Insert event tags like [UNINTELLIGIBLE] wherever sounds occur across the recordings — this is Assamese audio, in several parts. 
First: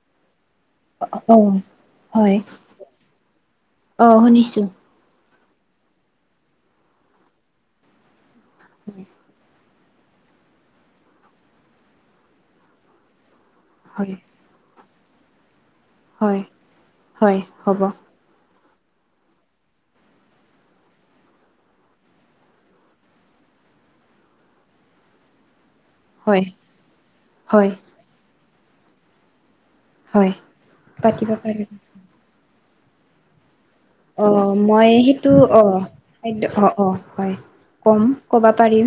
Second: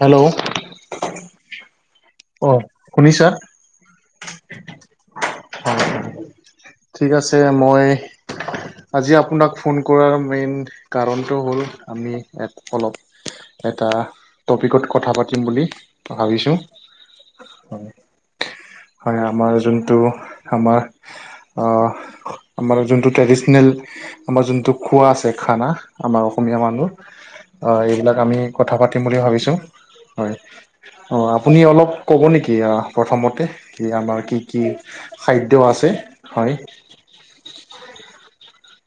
হেল্ল'। অ' হয় অ শুনিছা? আহ শুনিছো। হয় হয়। ঠিক আছে মই আজি আপোনাক। ফোন কৰাৰ মেইন কাৰণটো হ'ল আমি ইয়াত অলপ এটা হয় টপিকত কথা পাতিম বুলি। হয় ভাবিছো। হয় হ'ব হয় আমাৰ যোনটো আমাৰ। অ' আমাৰ যোনটো ট্ৰেডিচনেল আমাৰ যোনটো খোৱা আছে খানা আমাৰ হয় অসমীয়া মানুহ হয় এইবিলাক আমি কথা পাতিম বুলি ভাবিছোঁ। হয় অ' পাতিব আপুনি পাৰিম অলপ কব নেকি অ প্ৰথমতে। কি আমাৰ অ কি কি মই সেইটো খাদ্য অ আছে? হয় অ', অ' হয় কম ক'ব পাৰিম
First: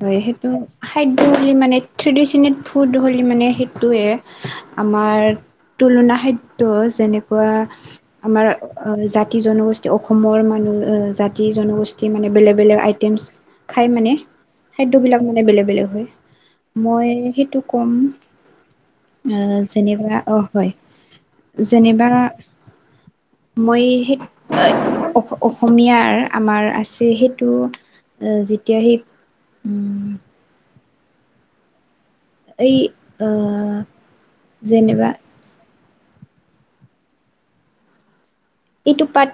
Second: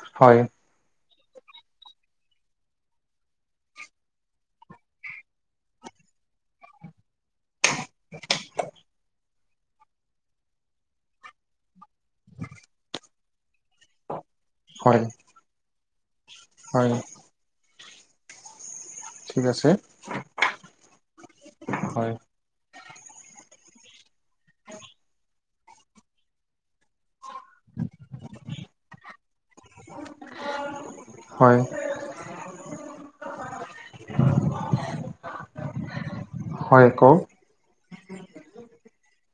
হয় সেইটো খাদ্য হ'লে মানে ট্ৰেডিচনেল ফুড হ'লে মানে সেইটোৱে আমাৰ। তুলনা খাদ্য যেনেকুৱা। আমাৰ জাতি জনগোষ্ঠী অসমৰ মানুহ আহ জাতি জনগোষ্ঠী। মানে বেলেগ বেলেগ আইটেমছ খাই মানে হয় খাদ্যবিলাক মানে বেলেগ বেলেগ হয়। হয় মই সেইটো ক'ম। ঠিক আহ আছে যেনিবা অ' হয় যেনিবা। হয় মই সেই অ' অসমীয়াৰ আমাৰ আছে সেই। যেতিয়া সে উ হয়। এই আহ যেনিবা হয় আকৌ। ইটোপাত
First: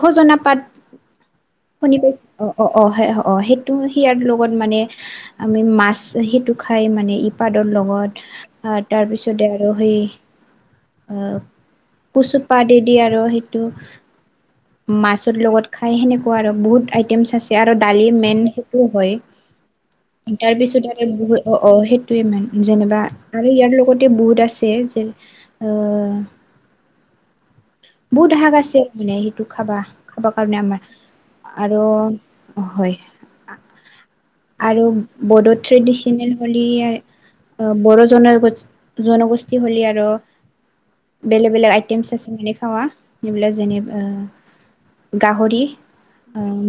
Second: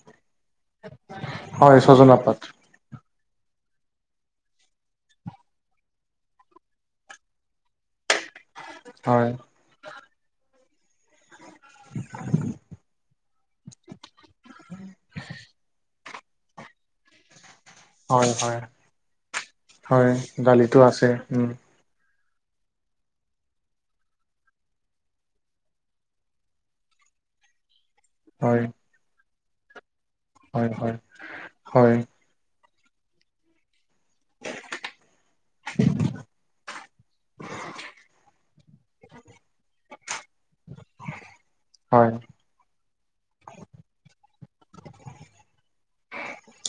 সজনা পাত হয় শন পাই ছজনা পাত অ', অ', অ'। অ' সয়াৰ লগত মানে আমি মাছ সেইটো খাই মানে ইপাদৰ লগত। হয় তাৰপিছতে আৰু সেই কুচুপা দি আৰু সেইটো। মাছৰ লগত খাই সেনেকুৱা আৰু বহুত আইটেমছ আছে। আৰু দালি হয় মেইন হয় সেইটো হয় তাৰ দালিটো পিছত আছে আৰু উম বু সেই। মান যেনিবা আৰু ইয়াৰ লগতে বহুত আছে যে [INAUDIBLE] বহুত হাগ হয় আছে মানে সেইটো খাবা খাব কাৰণে হয় আমাৰ হয় আৰু। হয় হয়। আৰু বড়ো ট্ৰেডিচনেল হল বড়ো জনগষ্ঠ জনগোষ্ঠী হল আৰু বেলেগ বেলেগ আইটেমছ হয় আছে মানে। চাৱা যবিল যেনা। গাহৰি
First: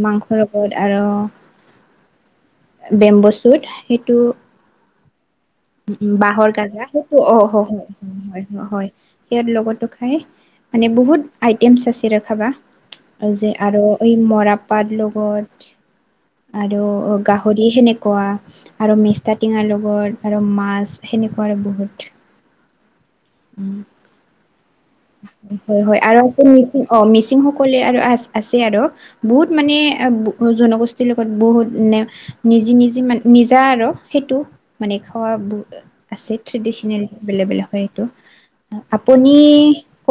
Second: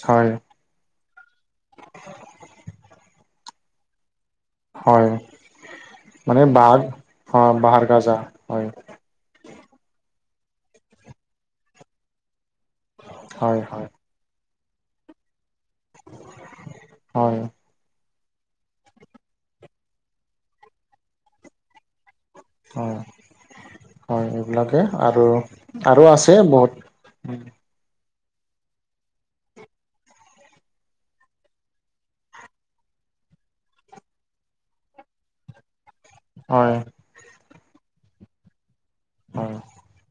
হয় মাংসৰ লগত আৰু। বেম্বচুত সেইটো। হয়। উ উ মানে বাঁহৰ বাঘ গাজা সেইটো অ' হয় হয় সেইয়াৰ লগত ত ত খাই মানে বহুত আইটেমছ আছে ৰখাবা যে হয় হয় আৰু এই মৰপ পাট লগত। আৰু হয় গাহৰি সেনেক ৱা আৰু মেষ্টা টেঙাৰ লগত আৰু মাছ সেনেকুৱা আৰু বহুত। হয়। উম। হয় এইবিলাকে আৰু হয় হয় হয় আৰু আছে মিচিং অ মিচিং সকলে আৰু আ। আছে আৰু বহুত মানে জনগোষ্ঠীৰ লগত বহুত ন নিজি নিজি মান। নিজা আৰু সেইটো মানে খোৱা। আছে হয় ট্ৰেডিচনেল বেলেগ বেলেগ হয় এইটো আপুনি হয়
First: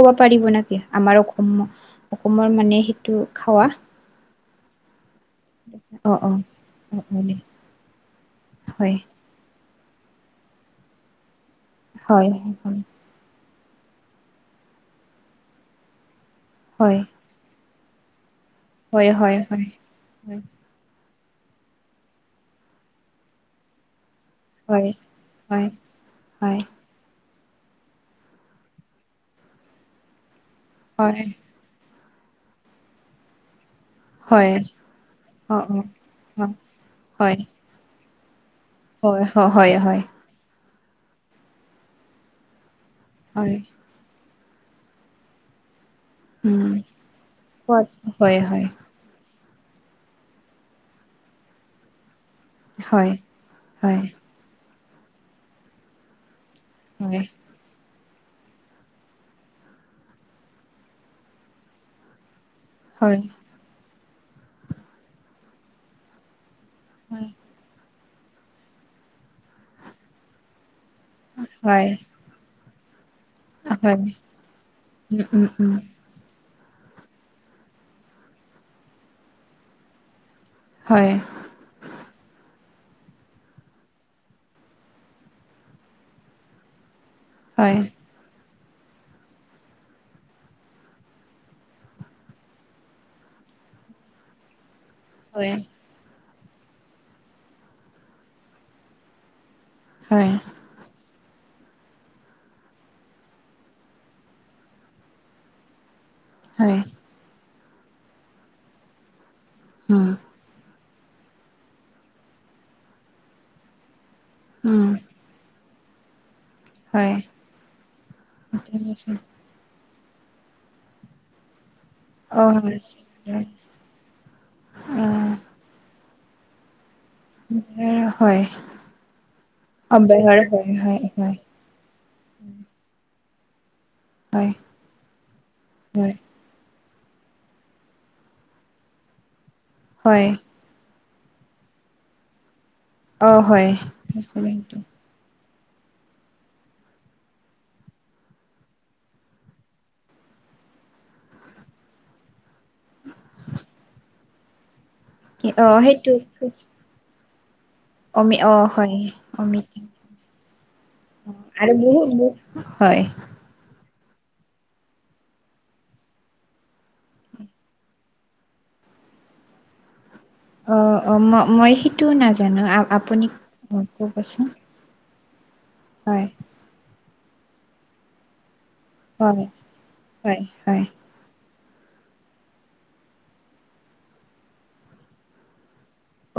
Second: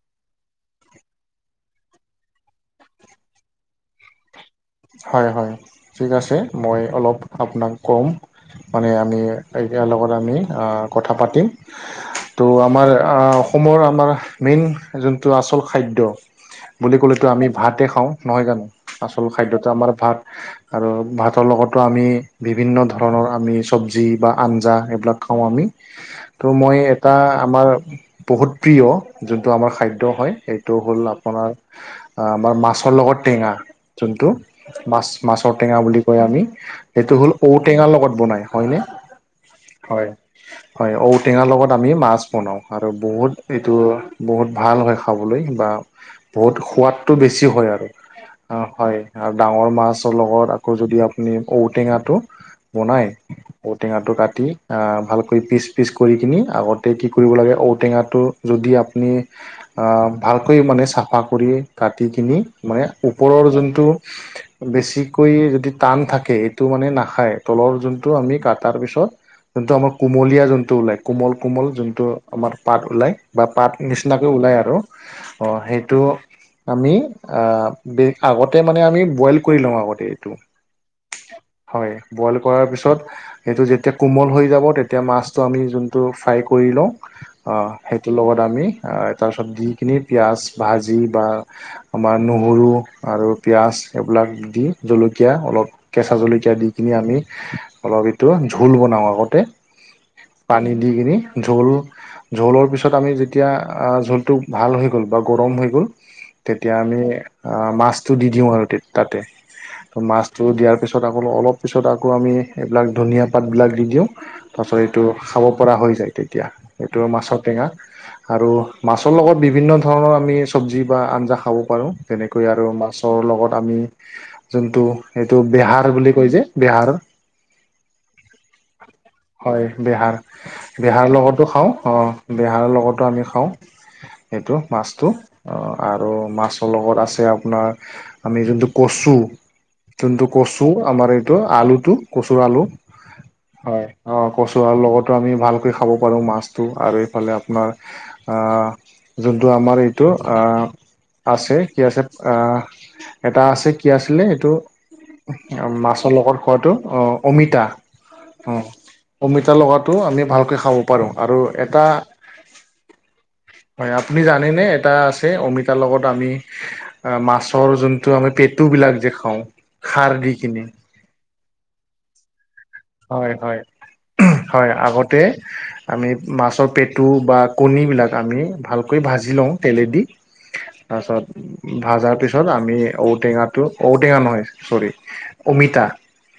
[UNINTELLIGIBLE] হয় হয় ঠিক অ অ আছে মই অ অলপ অ দে আপোনাক ক'ম মানে হয় আমি। এইাৰ লগত আমি কথা পাতিম হয় ত' আমাৰ। অসমৰ আমাৰ মেইন যোনটো আচল খাদ্য বুলি হয় ক'লেতো আমি ভাতে খাওঁ নহয় জানো হয় হয় আচল হয় খাদ্যটো আমাৰ ভাত হয় আৰু ভাত। ভাতৰ লগতো আমি বিভিন্ন ধৰণৰ আমি চবজি। বা আঞ্জা হয় এইবিলাক খাওঁ আমি হয় তো মই এটা তোমাৰ বহুত প্ৰিয় যোনটো আমাৰ খাদ্য সেইটো হল হয় আপোনাৰ আমাৰ মাছৰ লগত টেঙা। যোনটো হয় মাছ মাছৰ অ টেঙা অ বুলি কয় আমি অ সেইটো হ'ল হয় ঔটেঙাৰ লগত বনাই। হয়নে হয়। হয় ঔটেঙাৰ লগত আমি মাছ বনাওঁ আৰু বহুত হয় এইটো। বহুত ভাল হয় খাবলৈ বা বহুত উম সোৱাদটো বেছি হয় আৰু। হয় হয় হয় আৰু ডাঙৰ মাছৰ লগত আকৌ যদি আপুনি ঔটেঙা। বনাই হয় হয় ঔটেঙাটো কাটি আহ ভালকৈ পিচ পিচ কৰি কিনি আগতে কি কৰিব লাগে ঔটেঙাত টো যদি আপুনি ভালকৈ মানে চাফা কৰি কাটি কিনি মানে হয় ওপৰৰ যোনটো বেছিকৈ যদি টান থাকে। টো মানে হয় নাখায় তলৰ যোনটো আমি কাটাৰ পিছত যোনটো আমাৰ কুমলীয়া যোনটো ওলাই কোমল কোমল হয় যোনটো আমাৰ পাত ওলায়। বা পাত নিচিনাকৈ ওলায় আৰু উম উম উম সেইটো। আমি আহ আগতে মানে আমি বইল কৰি লওঁ আগতে এইটো। হয় হয় বইল কৰাৰ পিছত পছত এইটো যেতিয়া কোমল হৈ যাব তেতিয়া মাছটো আমি যোনটো ফ্ৰাই কৰি লওঁ। হয় সেইটোৰ লগত আমি। তাৰ চব দি কিনি পিঁয়াজ ভাজি বা আমাৰ নহৰু আৰু পিঁয়াজ এইবিলাক দি জলকীয়া হয় অলপ কেঁচা জলকীয়া। দি কিনি আমি অলপ এইটো ঝোল বনাওঁ আগতে হয় পানী দি। ঝোল ঝোলৰ পিছত আমি যেতিয়া ঝোলটো ভাল হৈ গ'ল বা গৰম হৈ গ'ল। তেতিয়া হয় আমি আহ মাছটো দি দিওঁ আৰু তাতে উম মাছটো দিয়াৰ ত পিছত আকৌ অলপ পিছত আকৌ আমি এইবিলাক ধনিয়া পাতবিলাক দি দিওঁ তাৰপিছত উম এইটো খাব পৰা হৈ যায় তেতিয়া এইটো হয় মাছৰ টেঙা আৰু মাছৰ লগত বিভিন্ন ধৰণৰ আমি চব্জি বা আঞ্জা খাব পাৰোঁ অ যেনেকৈ আৰু হয় মাছ লগত আমি যোনটো এইটো বেহাৰ বুলি কৈ যে বেহাৰ হয় হয় বেহাৰ অব্যাহৰ হয় হয় বেহাৰ হয় লগতো খাও অ বেহাৰৰ লগতো আমি খাওঁ হয় সেইটো মাছটো আৰু হয় মাছৰ লগত আছে আপোনাৰ আমি যোনটো কচু যোনটো হয় কচু আমাৰ এই আলুটো কচুৰ অ হয় সেইটো আলু লগ আমি ভাল কৰি খাব পাৰোঁ মাছটো আৰু এইফালে আপোনাৰ যোনটো আমাৰ এইটো আহ আছে কি আছে আহ এটা আছে কি আছিলে এইটো কি অ মাছৰ সেইটো লগত খোৱাাতটো অ অমিতা অমি অ হয় অমিতা লগাটো আমি ভালকৈ খাব পাৰোঁ আৰু এটা হয় হয় আপুনি জানে এটা আছে অমিতা লগত আমি মাছ অঁ আমি জোনটো পেটু বিলাক যে খাও খাৰ দি কিনে অ অ ম মই সেইটো নাজানো আপুনি অ কবচোন অঁ আমি হয় মাছৰ পেটু বা কনীবিলাক আমি ভাল কৈ ভাজি হয় লওঁ তেলেদি হয় হয় তাৰপিছত ভজাৰ পিছত আমি ঔটেঙাটো ঔটেঙা নহয় চ'ৰি অমিতা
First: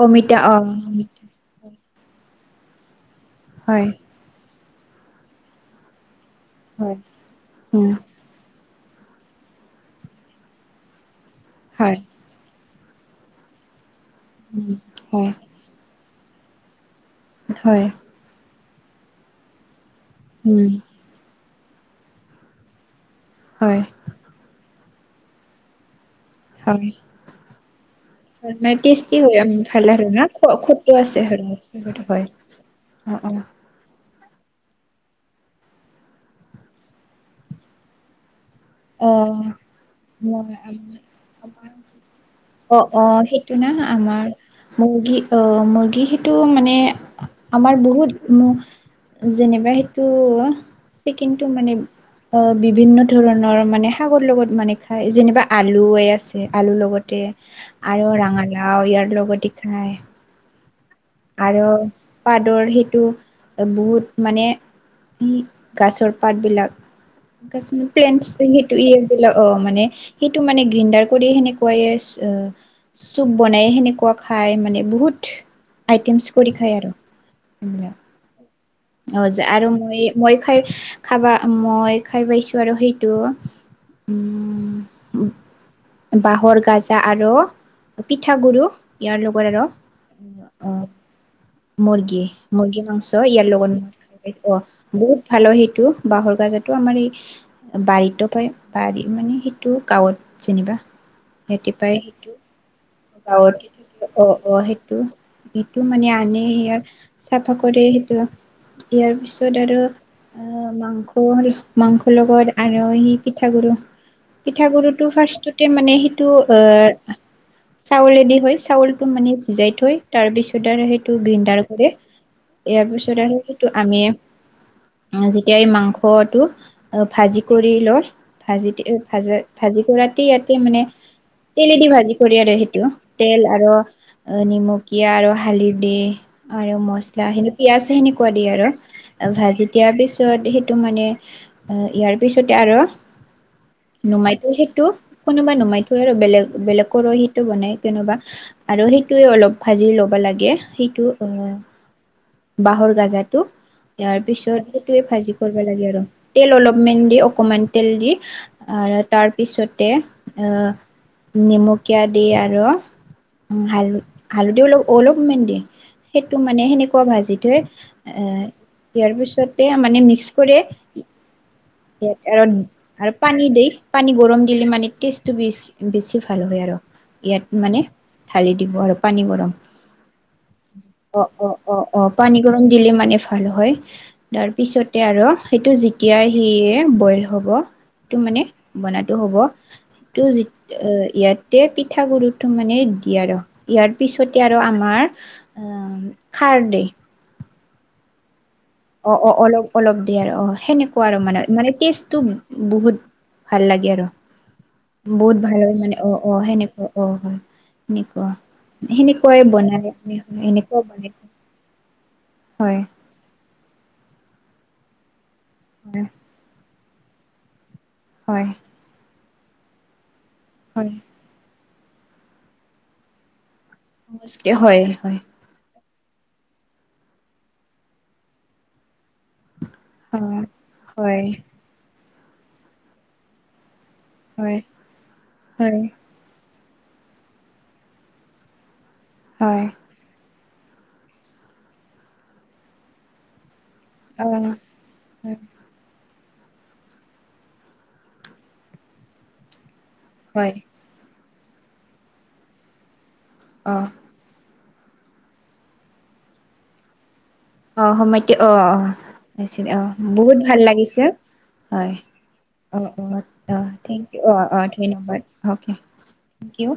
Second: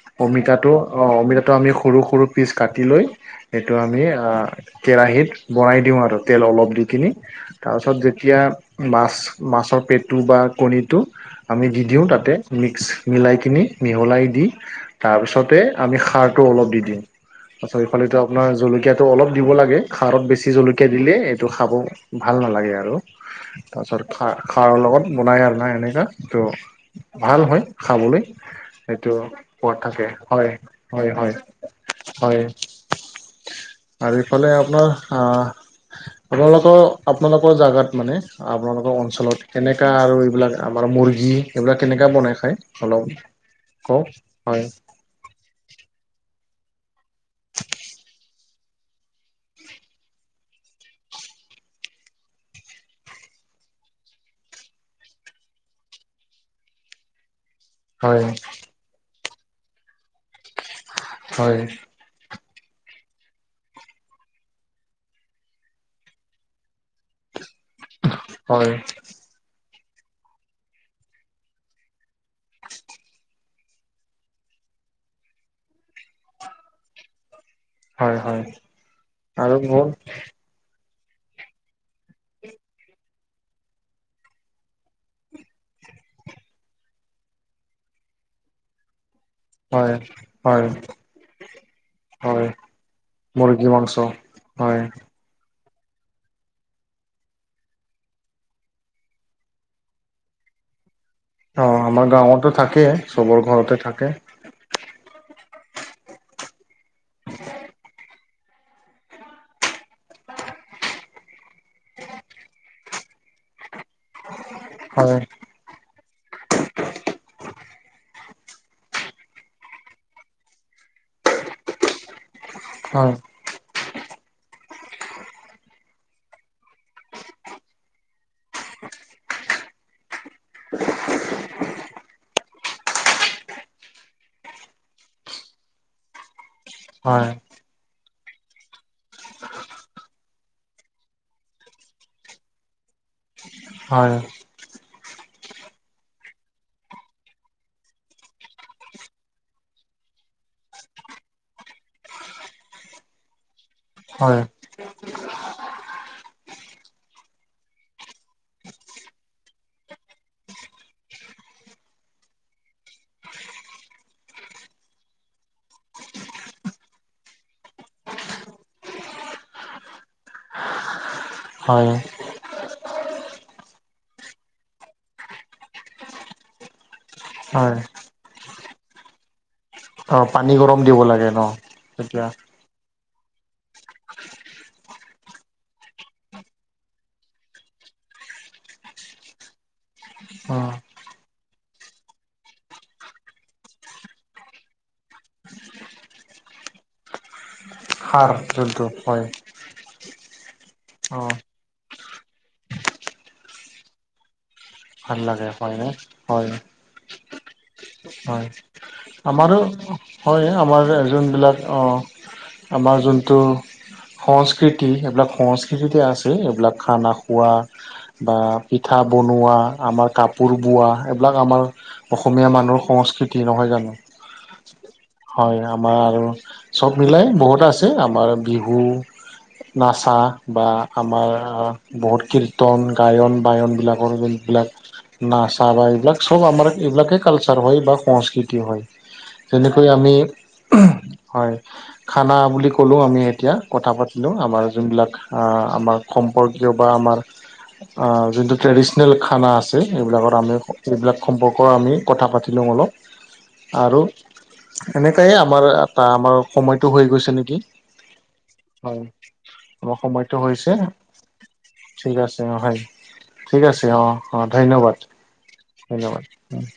অমিতা অ অ অমিতা অমিতাটো আমি সৰু সৰু পিচ কাটি লৈ সেইটো হয় আমি কেৰাহিত বনাই দিওঁ আৰু তেল অলপ দি হয় কিনি উম তাৰপিছত যেতিয়া মাছ মাছৰ পেটটো বা কণীটো আমি দি হয় দিওঁ তাতে মিলাই কিনি মিহলাই দি উম হয় তাৰপিছতে আমি খাৰটো অলপ দি দিওঁ তাৰছত স হয় এইফালে আপোনাৰ জলকীয়াটো অলপ দিব লাগে খাৰত বেছি উম জলকীয়া দিলে সেইটো খাব ভাল নালাগে আৰু হয় তাৰপিছত খাৰ খাৰৰ লগত বনাই আৰু নাই এনেকুৱা তটো হয়। ভাল হয় খাবলৈ মানে সেইটো পৰত থাকে হয় ঠিকে হয় আছে হয় হয় [UNINTELLIGIBLE] আৰু এইফালে আপোনাৰ আপোনালোকৰ আপোনালোকৰ জোগাত মানে আপোনালোকৰ অ', অঞ্চলত কেনেকা আৰু মই এইবিলাক আমাৰ মুৰ্গী আমাৰ এইবিলাক কেনেকা বনাই খায় অ', অ', অলপ সেইটো না কওক আমাৰ হয় মুৰ্গী আহ মুৰ্গী সেইটো মানে আমাৰ বহুত যেনিবা সেইটো চিকটো মানে বিভিন্ন ধৰণৰ মানে শাগৰ লগত মানে খাই যেনিবা আলুে আছে আলুৰ লগতে আৰু হয় ৰঙালাও ইয়াৰ লগতে খাই হয় আৰু পাত [UNINTELLIGIBLE] া প্লেনু ইয়াৰ দিলাক অ [UNINTELLIGIBLE] হয় সেইটো মানে গ্ৰীণ্ডাৰ কৰিে সেনেকুৱাই আহ চুপ বনাই সেনেকুৱা খায় মানে বহুত আইটেমছ কৰি খায় আৰু এইবিলাক হয় হয় অ আৰু মই মই খাই খাবা মই খাই পাইছোঁ আৰু সেইটো বাঁহৰ গাজা আৰু পিঠাগু়ৰু ইয়াৰ লগত হয় আৰু হয় অ হয় মুৰ্গী-মুৰ্গী মাংস ইয়াৰ মুৰ্গী লগত মাংস মত খাই পাইছ হয় অ বহুত ভালো বাঁহৰ গাজা আমাৰ এই বাৰীতো পায় বাৰী মানে সেইটো গাঁৱত যেনিবা অ, সিহঁতি পায় আমাৰ সেইটো গাঁৱতো থাকেই। চবৰ গাঁৱত ঘৰতে থাকে থ অ-অ সেইটো এইটো মানে আনে সয়াৰ চাফা কৰে সেইটো ইয়াৰ পিছত আৰু আহ মাংস-মাংসৰ লগত আৰু সি পিঠাগুৰি পিঠা গুডৰুটো হয় ফাৰ্ষ্টতে মানে সেইটো এ চাউলৰেদি হয় চাউলটো মানে ভিজাই থৈ তাৰ পিছত আৰু সেইটো গ্ৰিণ্ডাৰ কৰে। ইয়াৰ হয় পিছত আৰু সেইটো আমি যেতিয়া এই মাংসটো ভাজি কৰি লয়। ভাজি ভাজা ভাজি কৰাতে ইয়াতে মানে তেলেদি ভাজি কৰি আৰু সেই তেল আৰু নিমকীয়া আৰু হালিধি। আৰু মছলা হয় স পিয়াজ সেনেকুৱা দিয়ে আৰু ভাজি দিয়াৰ পিছত সেইটো মানে ইয়াৰ পিছতে আৰু হয় নুমাইতো সেইটো কোনোবা নুমাই থো আৰু বেলেগ বেলেগৰো সি বনাই কেনোবা আৰু সেইটো অলপ ভাজি ল'ব লাগে সেইটো আহ বাঁহৰ গাজাটো ইাৰ হয় পিছত সেইটোয়ে ভাজি কৰিব লাগে আৰু তেল অলপমান দি অকমান তেল দি আৰু তাৰপিছতে নিমকীয়া দি আৰু হাল হালধি অলপ অলপমান দিয়ে সেইটো মানে সেনে ভাজি থৈ ইয়াৰ পিছতে মানে মিক্স কৰে। হয় ইয়াত আৰু আৰু পানী দ পানী গৰম দিলে মানে টেষ্টটো বে বেছি ভাল হয়। হয় মানে ঢালি দিব আৰু পানী গৰ অ পানী গৰম দিব লাগে ন? অ, তেতিয়া পানী গৰম দি মানে ভাল হয়। তাৰপিছতে আৰু সেইটো যেতিয়া সিয়ে বইল হ'ব তটো মানে বনাতটো হ'ব অ' অ ইয়াতে পিঠা গুৰুটো মানে দিয়ে আৰু ইয়াৰ পিছতে আৰু আমাৰ খাৰদি সাৰ যোনটো অ', হয় অ' অলপ অলপ দিয় আৰু অ' সেনেকুৱা আৰু অ মানে মানে টেষ্ট তো বহুত ভাল লাগে আৰু বহুত লাগে ভাল হয় হয়নে মানে অ', অ' হয় সেনেকুৱা অ' হয়। সেনেকুৱা হয়। সেনেকুৱাই আমাৰো বনালে হয়। এনেকুৱা আমাৰ বনাই যোনবিলাক অ' হয় আমাৰ যোনটো সংস্কৃতি এইবিলাক সংস্কৃতিতে আছে। এইবিলাক খানা খোৱা বা হয় পিঠা বনোৱা আমাৰ কাপোৰ বোৱা হয় এইবিলাক আমাৰ অসমীয়া মানুহৰ সংস্কৃতি নহয় জানো। [UNINTELLIGIBLE] হয়-হয়। হয় আমাৰ চব মিলাই বহুত আছে আমাৰ বিহু নাচা বা হয় আমাৰ বহুত কীৰ্তন গায়ন বায়ন বিলাক হয় এইবিলাক নাচা হয় বা এইবিলাক সব আমাৰ এইবিলাকে কালচাৰ হয় বা সংস্কৃতি হয়। হয় হয় যেনেকৈ আমি হয় খানা বুলি ক'লোঁ আমি এতিয়া কথা অ পাতিলোঁ আমাৰ যোনবিলাক আমাৰ সম্পৰ্কীয় বা আমাৰ যোনটো ট্ৰেডিশনেল খানা আছে। হয় বিলাক সম্পৰ্ক আমি কথা পাতি লওঁ অলপ অ আৰু এনেকাইে আমাৰ এটা আমাৰ সময়তটো হৈ গৈছে নেক অ', সময় অ', অছিল। অ' আমাৰ সময়টো বহুত ভাল হৈছে লাগিছে। হয় ঠিক আছে হয় অ', অ', অ'থেংক অ', অ' ধন্যবাদ অকে। ধন্যবাদ থেংক ইউ